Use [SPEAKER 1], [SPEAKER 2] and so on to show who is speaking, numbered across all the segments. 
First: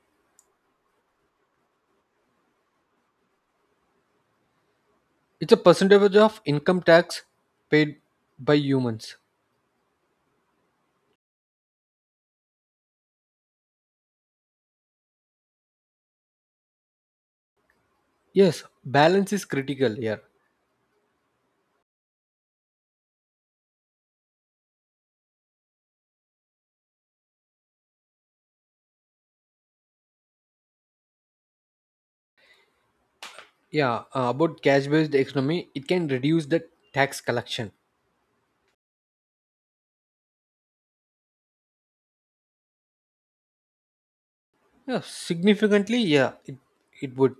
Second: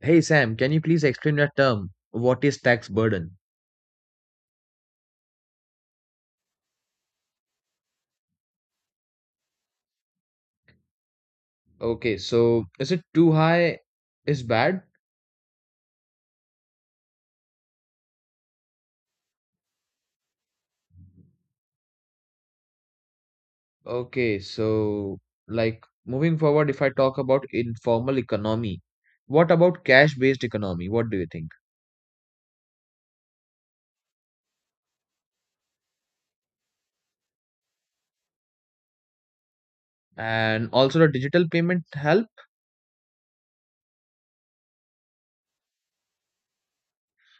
[SPEAKER 1] Hey Sam, can you please explain that term? What is tax burden?
[SPEAKER 2] It's a percentage of income tax paid by humans.
[SPEAKER 1] Okay, so is it too high is bad?
[SPEAKER 2] Yes, balance is critical here.
[SPEAKER 1] Okay, so like moving forward, if I talk about informal economy, what about cash-based economy? What do you think?
[SPEAKER 2] Yeah, about cash based economy, it can reduce the tax collection.
[SPEAKER 1] And also the digital payment help?
[SPEAKER 2] Yeah, significantly, yeah, it would.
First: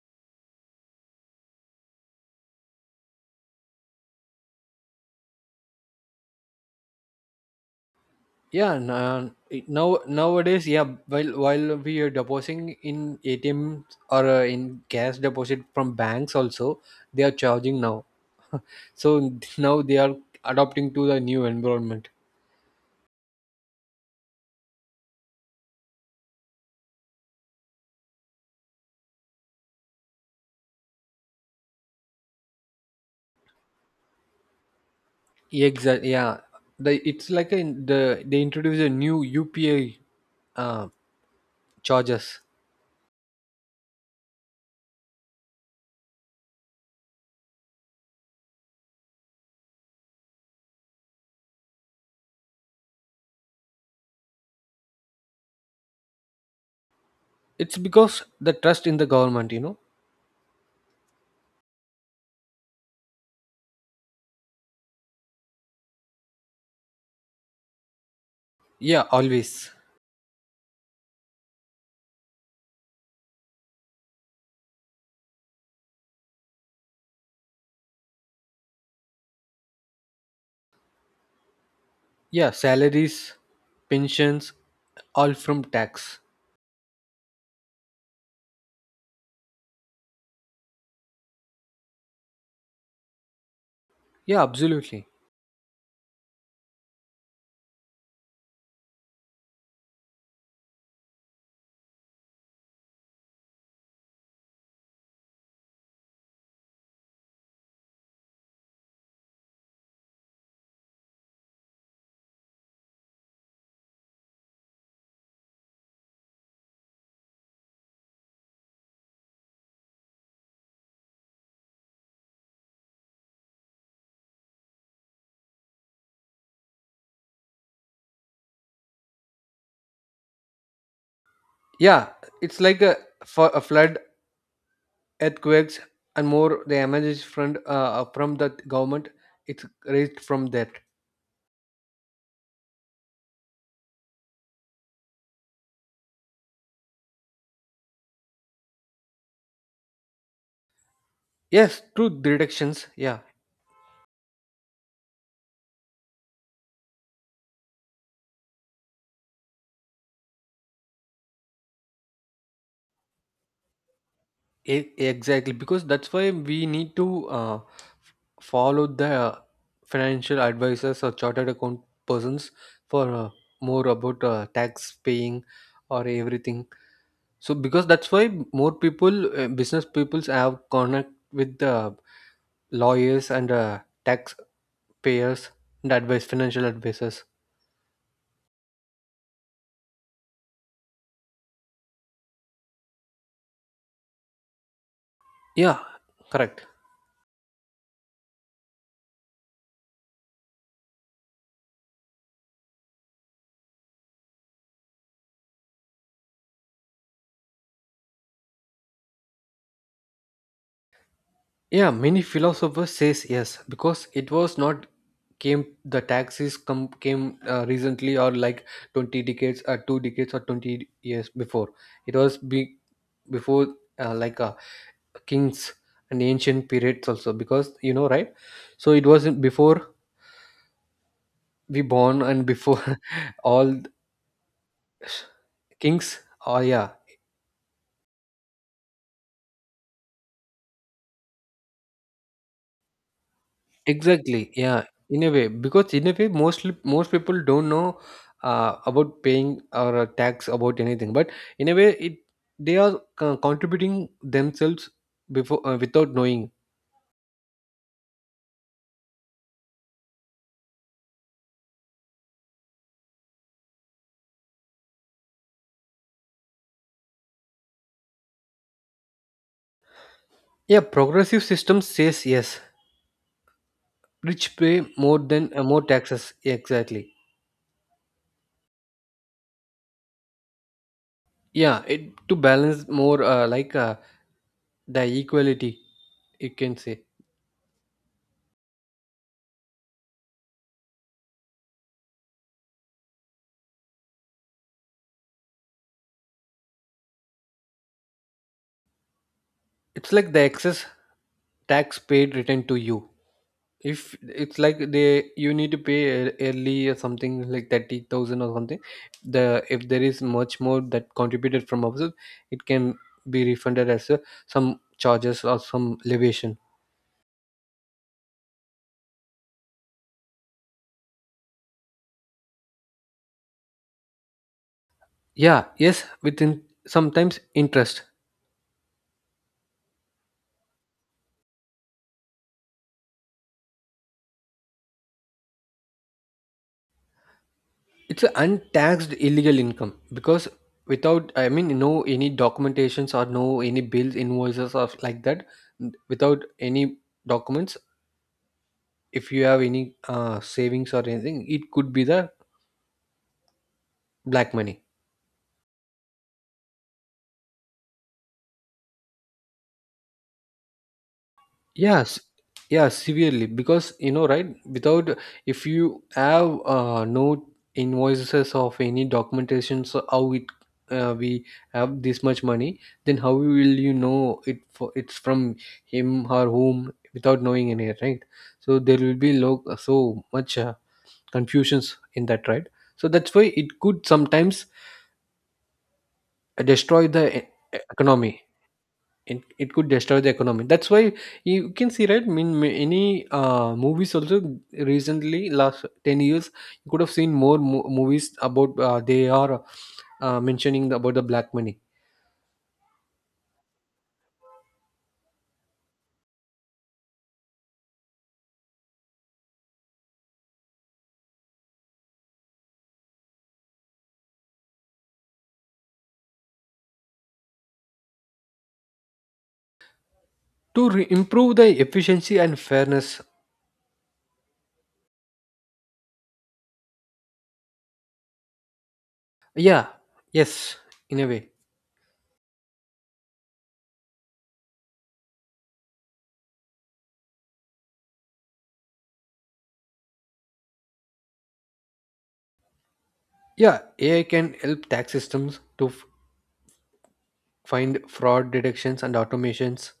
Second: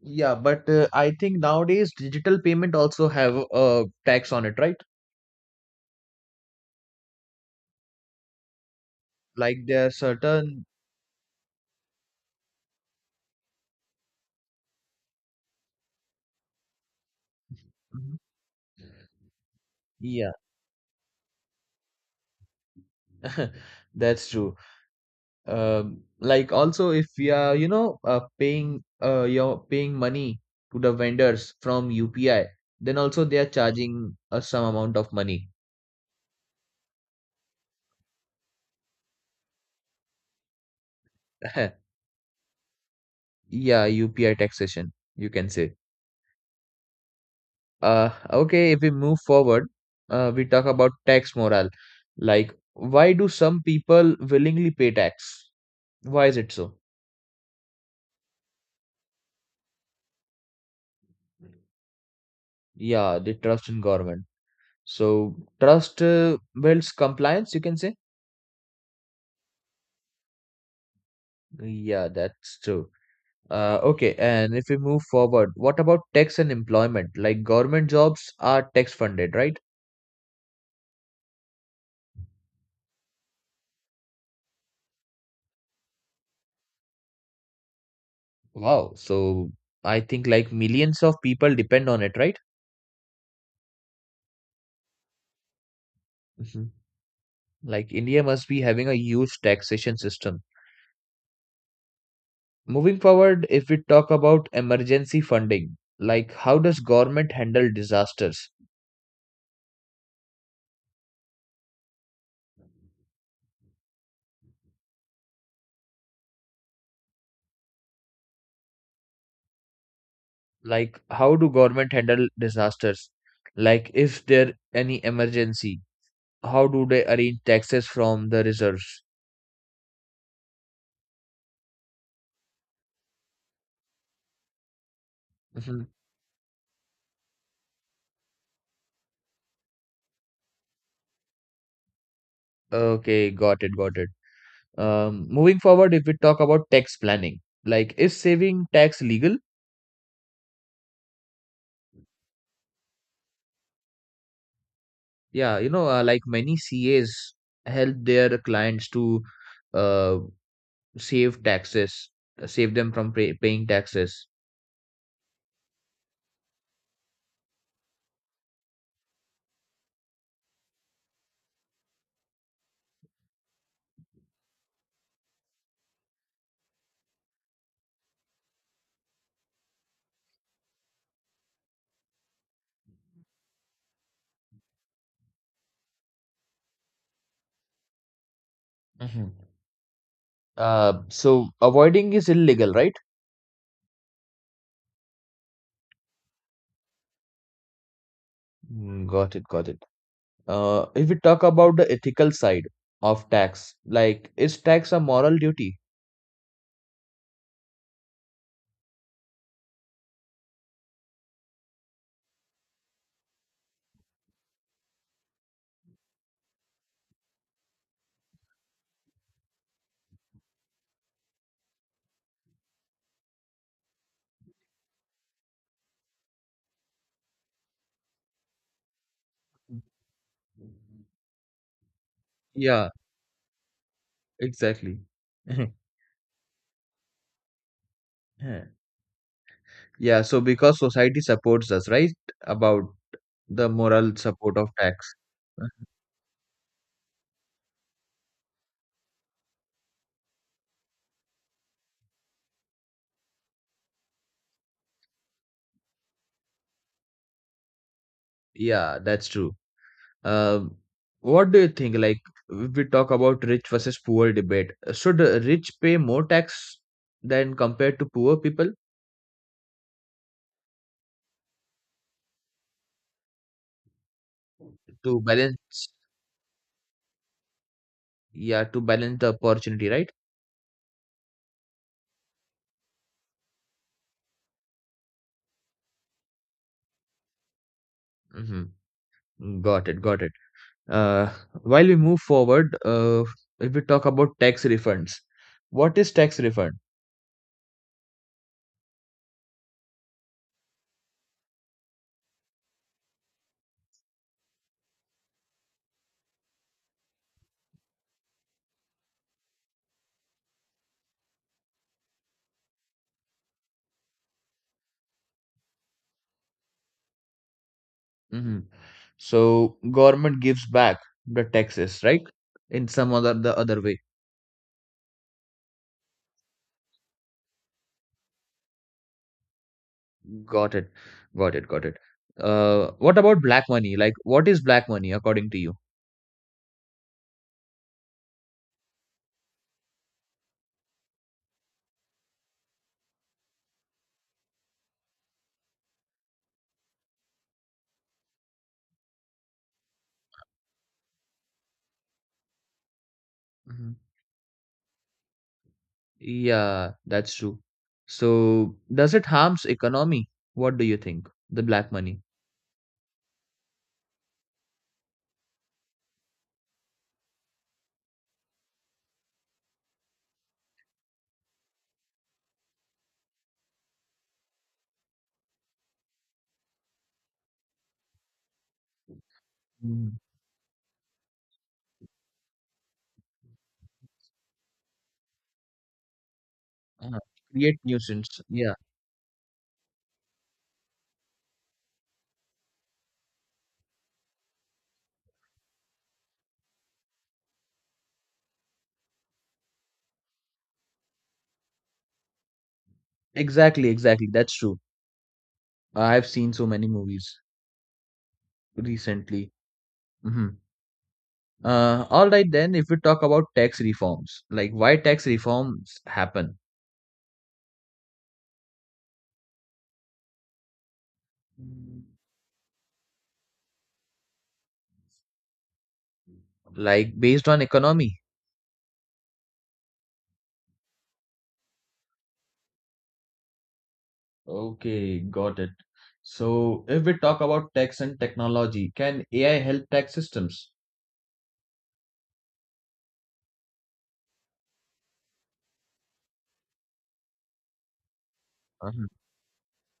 [SPEAKER 1] Yeah, but I think nowadays digital payment also have a tax on it, right?
[SPEAKER 2] Yeah,
[SPEAKER 1] Like there are
[SPEAKER 2] nowadays,
[SPEAKER 1] certain.
[SPEAKER 2] yeah, while we are depositing in ATMs or in cash deposit from banks also, they are charging now.
[SPEAKER 1] Mhm.
[SPEAKER 2] So now they are
[SPEAKER 1] Yeah,
[SPEAKER 2] adopting to the new environment.
[SPEAKER 1] that's true. Like also if we are paying you're paying money to the vendors from UPI, then also they are charging us some amount of money.
[SPEAKER 2] Exactly. Yeah. The, it's like a, the they introduce a new UPI uh, charges.
[SPEAKER 1] Yeah, UPI taxation, you can say. Okay, if we move forward, we talk about tax morale. Like, why do some people willingly pay tax? Why is it so?
[SPEAKER 2] It's because the trust in the government, you know.
[SPEAKER 1] Yeah, they trust in government. So, trust builds compliance, you can say.
[SPEAKER 2] Yeah, always.
[SPEAKER 1] Yeah, that's true. Okay, and if we move forward, what about tax and employment? Like government jobs are tax funded, right?
[SPEAKER 2] Yeah, salaries, pensions, all from tax.
[SPEAKER 1] Wow. So I think like millions of people depend on it, right?
[SPEAKER 2] Yeah, absolutely.
[SPEAKER 1] Mhm. Like India must be having a huge taxation system. Moving forward, if we talk about emergency funding, like how does government handle disasters? Like how do government handle disasters? Like if there any emergency, how do they arrange taxes from the reserves?
[SPEAKER 2] Yeah, it's like a For a flood, earthquakes,
[SPEAKER 1] Mhm.
[SPEAKER 2] and more. The emergency fund from the government. It's raised from that.
[SPEAKER 1] Okay, got it, got it. Moving forward, if we talk about tax planning, like is saving tax legal?
[SPEAKER 2] Yes, true deductions. Yeah,
[SPEAKER 1] Yeah, you know, like many CAs help their clients to uh, save taxes, save them from paying taxes.
[SPEAKER 2] exactly. Because that's why we need to. Follow the financial advisors or chartered account persons for more about tax paying or everything, so because that's why more people, business peoples have connect with the lawyers and tax payers and advice financial advisors.
[SPEAKER 1] Mhm. So avoiding is illegal, right?
[SPEAKER 2] Yeah, correct.
[SPEAKER 1] Mm, got it, got it. If we talk about the ethical side of tax, like is tax a moral duty?
[SPEAKER 2] Yeah, many philosophers says yes, because it was not came, the taxes come came recently, or like 20 decades or two decades or 20 years before. It was be, Before like kings and ancient periods also, because you know, right. So it was before we born, and
[SPEAKER 1] Yeah,
[SPEAKER 2] before all
[SPEAKER 1] exactly.
[SPEAKER 2] kings. Oh yeah.
[SPEAKER 1] Yeah, so because society supports us, right? About the moral
[SPEAKER 2] Exactly.
[SPEAKER 1] support of
[SPEAKER 2] Yeah.
[SPEAKER 1] tax.
[SPEAKER 2] In a way, because in a way, most people don't know about paying or tax about anything. But in a way, it they are contributing themselves before, without knowing.
[SPEAKER 1] Yeah, that's true. Um, what do you think? Like, if we talk about rich versus poor debate, should rich pay more tax than compared to poor people
[SPEAKER 2] Yeah, progressive system says yes. Rich pay more
[SPEAKER 1] to
[SPEAKER 2] than, more
[SPEAKER 1] balance?
[SPEAKER 2] taxes. Exactly.
[SPEAKER 1] Yeah, to balance the opportunity, right?
[SPEAKER 2] Yeah, it to balance more, like the equality. You can say
[SPEAKER 1] Mm-hmm. Got it, got it. Uh, while we move forward, if we talk about tax refunds, what is tax refund?
[SPEAKER 2] it's like the excess tax paid returned to you. If it's like they, you need to pay early, or something like 30,000 or something, the if there is much more that contributed from opposite, it can be refunded as a, some charges or some leviation.
[SPEAKER 1] Mhm. So government gives back the taxes, right? In some other the other way.
[SPEAKER 2] Yeah, yes, within sometimes interest.
[SPEAKER 1] Got it. Got it. Got it. What about black money? Like, what is black money according to you?
[SPEAKER 2] It's an untaxed illegal income, because without, I mean, no any documentations or no any bills invoices or like that, without any documents, if you have any savings or anything, it could be the
[SPEAKER 1] Mhm.
[SPEAKER 2] black money.
[SPEAKER 1] Yeah, that's true. So does it harms economy? What do you think? The black
[SPEAKER 2] Yes.
[SPEAKER 1] money.
[SPEAKER 2] Yeah, severely, because you know, right, without, if you have no invoices of any documentations, so how it, we have this much money, then how will you know it, for it's from him or whom, without knowing any, right. So there will be
[SPEAKER 1] Mm.
[SPEAKER 2] so much, confusions in that, right. So that's why it could sometimes destroy
[SPEAKER 1] Uh,
[SPEAKER 2] the
[SPEAKER 1] Create
[SPEAKER 2] economy.
[SPEAKER 1] nuisance. Yeah,
[SPEAKER 2] It could destroy the economy, that's why you can see, right, mean any movies also recently, last 10 years, you could have seen more movies about, they are mentioning about the black money.
[SPEAKER 1] exactly, exactly. That's true. I've seen so many movies recently. Mhm. All right then, if we talk about tax reforms, like why tax reforms happen,
[SPEAKER 2] To improve the efficiency and fairness.
[SPEAKER 1] like based on economy.
[SPEAKER 2] Yeah, yes, in a way.
[SPEAKER 1] Okay, got it. So, if we talk about tax and technology, can AI help tax systems?
[SPEAKER 2] Yeah, AI can help tax systems to find fraud detections
[SPEAKER 1] Uh-huh.
[SPEAKER 2] and automations.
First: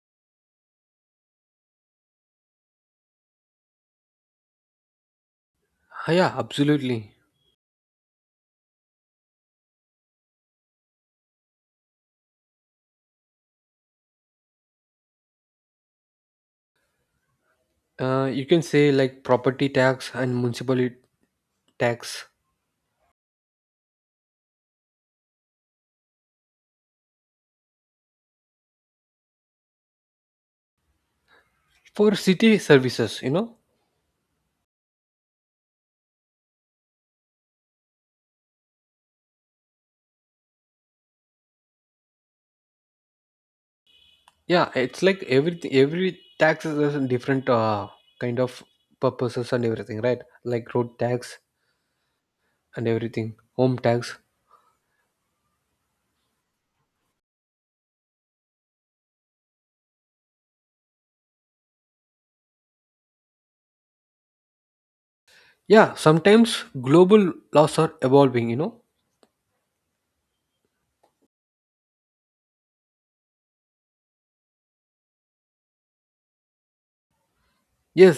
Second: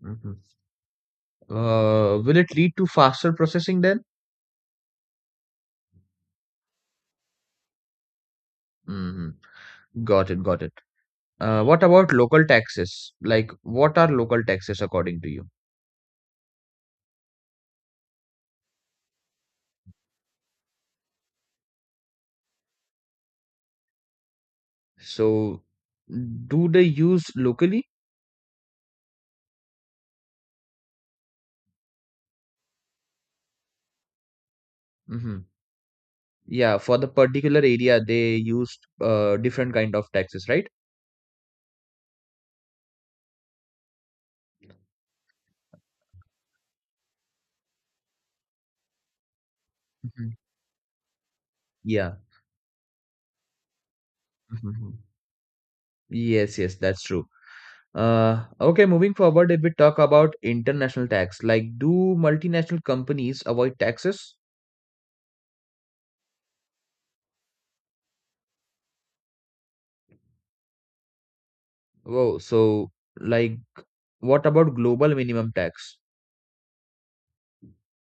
[SPEAKER 1] Mhm. Will it lead to faster processing then?
[SPEAKER 2] Ah, yeah, absolutely.
[SPEAKER 1] Hmm. Got it, got it. What about local taxes? Like, what are local taxes according to you?
[SPEAKER 2] You can say like property tax and municipal tax
[SPEAKER 1] So, do they use locally?
[SPEAKER 2] for city services, you know.
[SPEAKER 1] Mm-hmm. Yeah, for the particular area they used different kind of taxes, right?
[SPEAKER 2] Yeah, it's like everything, every tax is a different, kind of purposes and everything, right.
[SPEAKER 1] Mhm.
[SPEAKER 2] Like road tax
[SPEAKER 1] Yeah.
[SPEAKER 2] and everything, home tax.
[SPEAKER 1] Mhm. Yes, yes, that's true. Okay, moving forward, if we talk about international tax, like do multinational companies avoid taxes?
[SPEAKER 2] Yeah, sometimes global laws are evolving, you know.
[SPEAKER 1] Whoa, so like what about global minimum tax?
[SPEAKER 2] Yes,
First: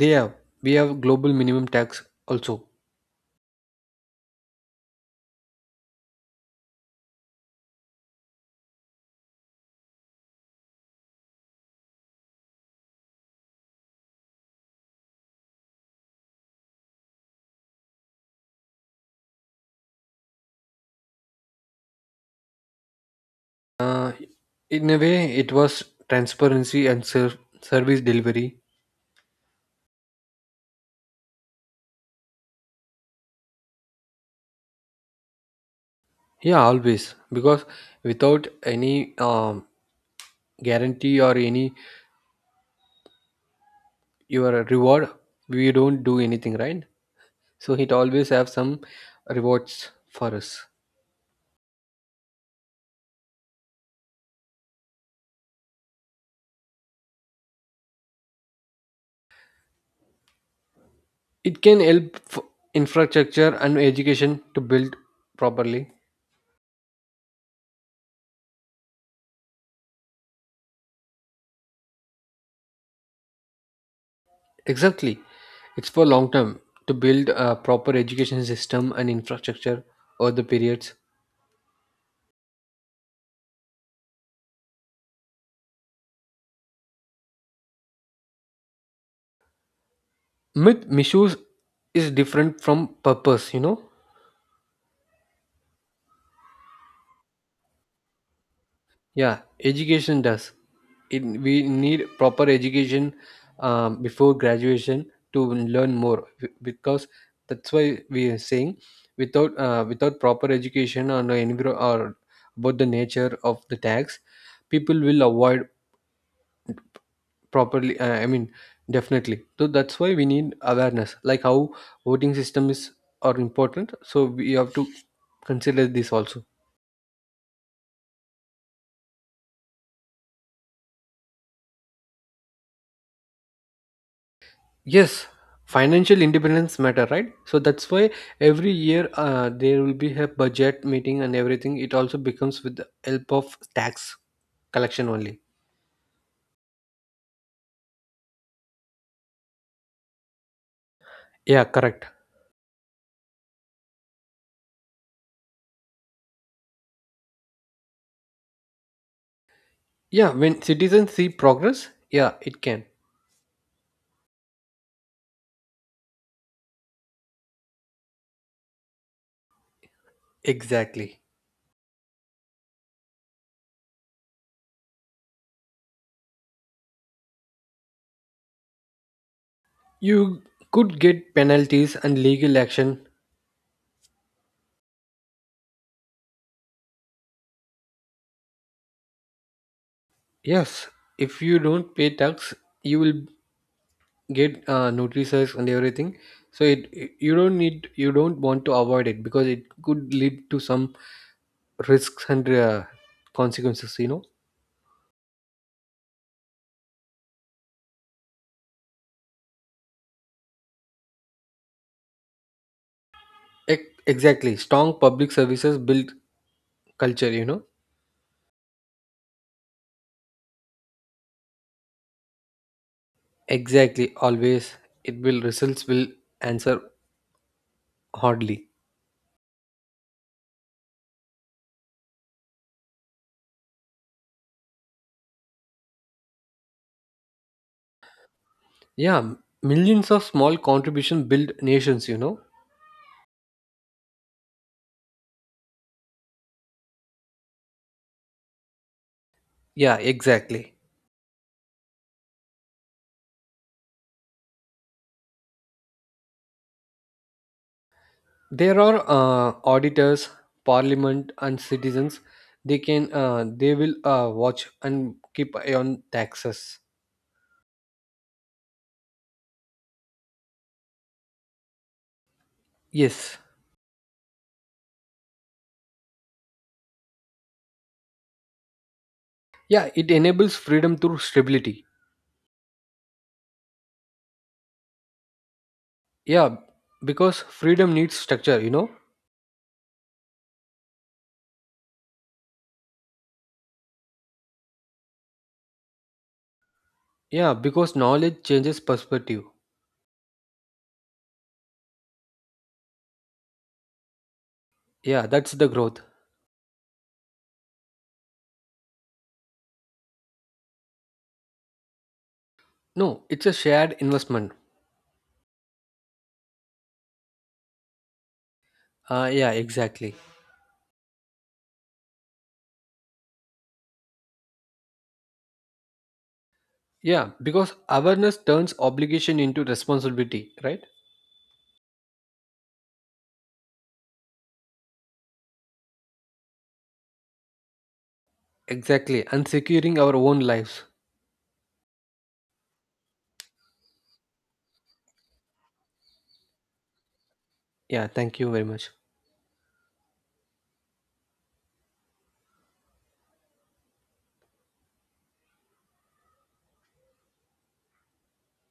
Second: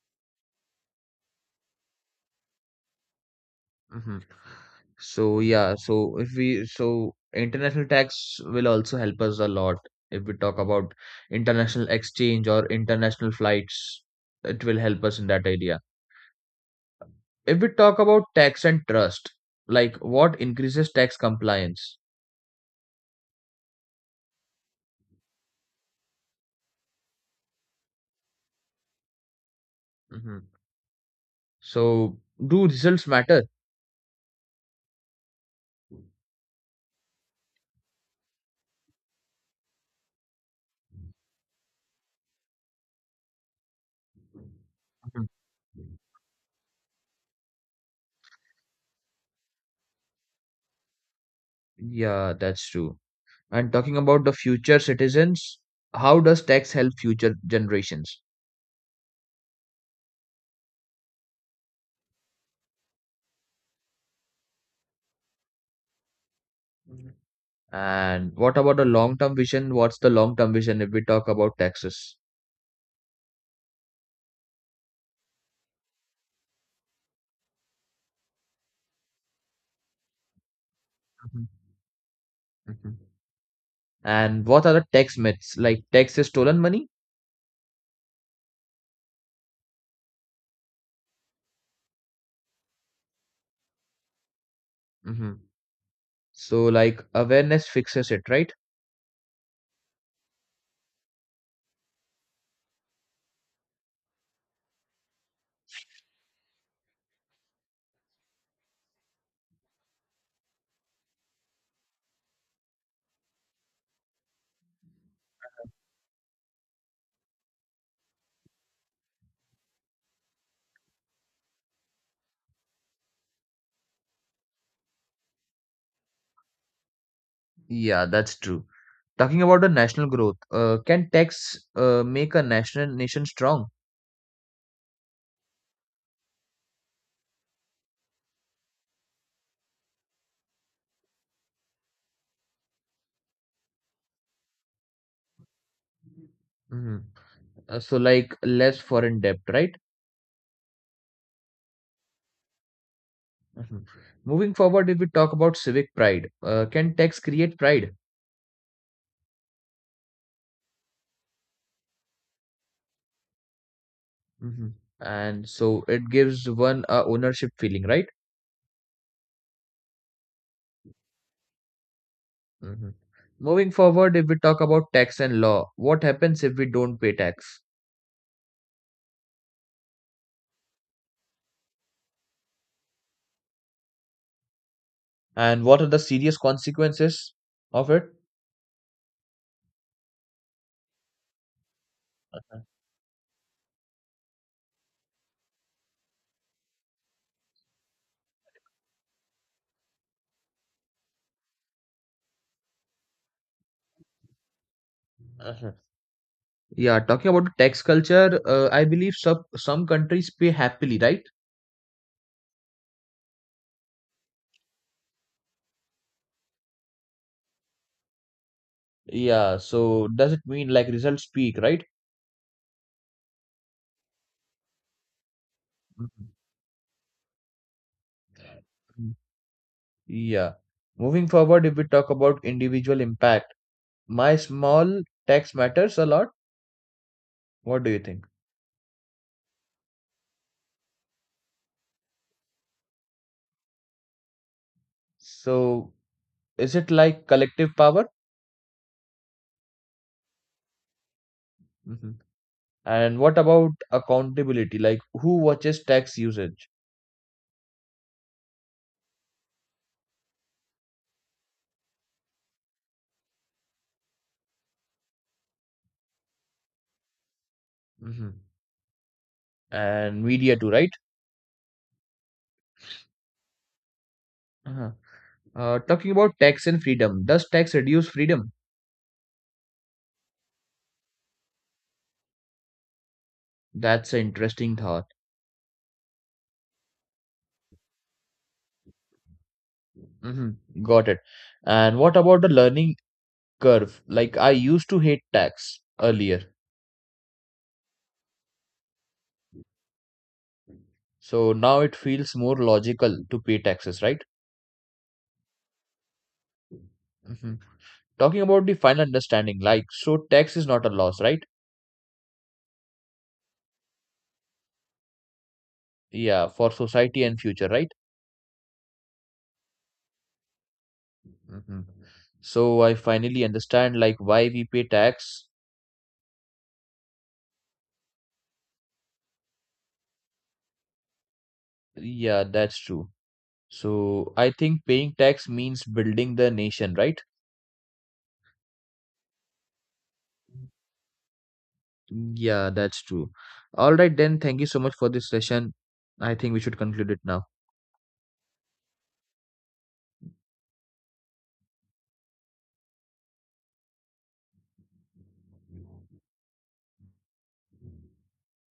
[SPEAKER 2] they have, we have global minimum tax also.
[SPEAKER 1] Mhm. So yeah, so if we so international tax will also help us a lot if we talk about international exchange or international flights, it will help us in that area. If we talk about tax and trust, like what increases tax compliance?
[SPEAKER 2] uh, in a way, it was transparency and service delivery.
[SPEAKER 1] Hmm. So, do results matter?
[SPEAKER 2] Yeah, always, because without any, um, guarantee or any your reward,
[SPEAKER 1] Hmm.
[SPEAKER 2] we don't do anything, right. So it always have some rewards for us.
[SPEAKER 1] Yeah, that's true. And talking about the future citizens, how does tax help future generations?
[SPEAKER 2] It can help infrastructure and education to build properly.
[SPEAKER 1] And what about the long term vision? What's the long term vision if we talk about taxes?
[SPEAKER 2] Exactly, it's for long term, to build a proper education system and infrastructure over the periods.
[SPEAKER 1] Hmm. Hmm. And what are the tax myths? Like tax is stolen money?
[SPEAKER 2] Myth misuse is different from purpose, you know.
[SPEAKER 1] Hmm. So, like awareness fixes it, right?
[SPEAKER 2] Yeah, education does. It, we need proper education, before graduation, to learn more because that's why we are saying, without proper education on the enviro, or about the nature of the tax, people will avoid properly. I mean, definitely. So that's why we need awareness, like how voting system is, are important. So we have to consider this also.
[SPEAKER 1] Yeah, that's true. Talking about the national growth, can tax make a nation strong?
[SPEAKER 2] Yes, financial independence matter, right? So that's why every year there will be a budget meeting and everything. It also becomes with the help of tax collection only.
[SPEAKER 1] Mhm. So, like less foreign debt, right?
[SPEAKER 2] Yeah, correct.
[SPEAKER 1] Mhm. Moving forward, if we talk about civic pride, can tax create pride?
[SPEAKER 2] Yeah, when citizens see progress, yeah, it can.
[SPEAKER 1] Mhm. And so it gives one a ownership feeling, right?
[SPEAKER 2] Exactly.
[SPEAKER 1] Mhm. Moving forward, if we talk about tax and law, what happens if we don't pay tax?
[SPEAKER 2] You could get penalties and legal action.
[SPEAKER 1] And what are the serious consequences of it?
[SPEAKER 2] Yes, if you don't pay tax, you will get notices and everything. So it, you don't want to avoid it, because it could lead to some risks and consequences, you know.
[SPEAKER 1] Mhm. Yeah, talking about the tax culture, I believe some countries pay happily, right?
[SPEAKER 2] Exactly, strong public services build culture, you know.
[SPEAKER 1] Yeah, so does it mean like results speak, right?
[SPEAKER 2] Exactly, always it will, results will
[SPEAKER 1] Mhm.
[SPEAKER 2] answer hardly.
[SPEAKER 1] Yeah. Moving forward, if we talk about individual impact, my small tax matters a lot. What do you think?
[SPEAKER 2] Yeah, millions of small contribution build nations, you know.
[SPEAKER 1] So, is it like collective power?
[SPEAKER 2] Yeah, exactly.
[SPEAKER 1] Hmm. And what about accountability? Like, who watches tax usage?
[SPEAKER 2] There are auditors, parliament and citizens, they can they will watch and keep eye on taxes.
[SPEAKER 1] Hmm. And media too, right?
[SPEAKER 2] Yes.
[SPEAKER 1] Uh-huh. Talking about tax and freedom, does tax reduce freedom?
[SPEAKER 2] Yeah, it enables freedom through stability.
[SPEAKER 1] That's an interesting thought.
[SPEAKER 2] Yeah, because freedom needs structure, you know?
[SPEAKER 1] Hmm. Got it. And what about the learning curve? Like I used to hate tax earlier,
[SPEAKER 2] Yeah, because knowledge changes perspective.
[SPEAKER 1] so now it feels more logical to pay taxes, right?
[SPEAKER 2] Yeah, that's the growth.
[SPEAKER 1] Hmm. Talking about the final understanding, like so, tax is not a loss, right?
[SPEAKER 2] No, it's a shared investment.
[SPEAKER 1] Yeah, for society and future, right?
[SPEAKER 2] Yeah, exactly.
[SPEAKER 1] Hmm. So I finally understand like why we pay tax.
[SPEAKER 2] Yeah, because awareness turns obligation into responsibility, right?
[SPEAKER 1] Yeah, that's true. So I think paying tax means building the nation, right?
[SPEAKER 2] Exactly, and securing our own lives.
[SPEAKER 1] Yeah, that's true. All right, then. Thank you so much for this session. I think we should conclude it now.
[SPEAKER 2] Yeah, thank you very much.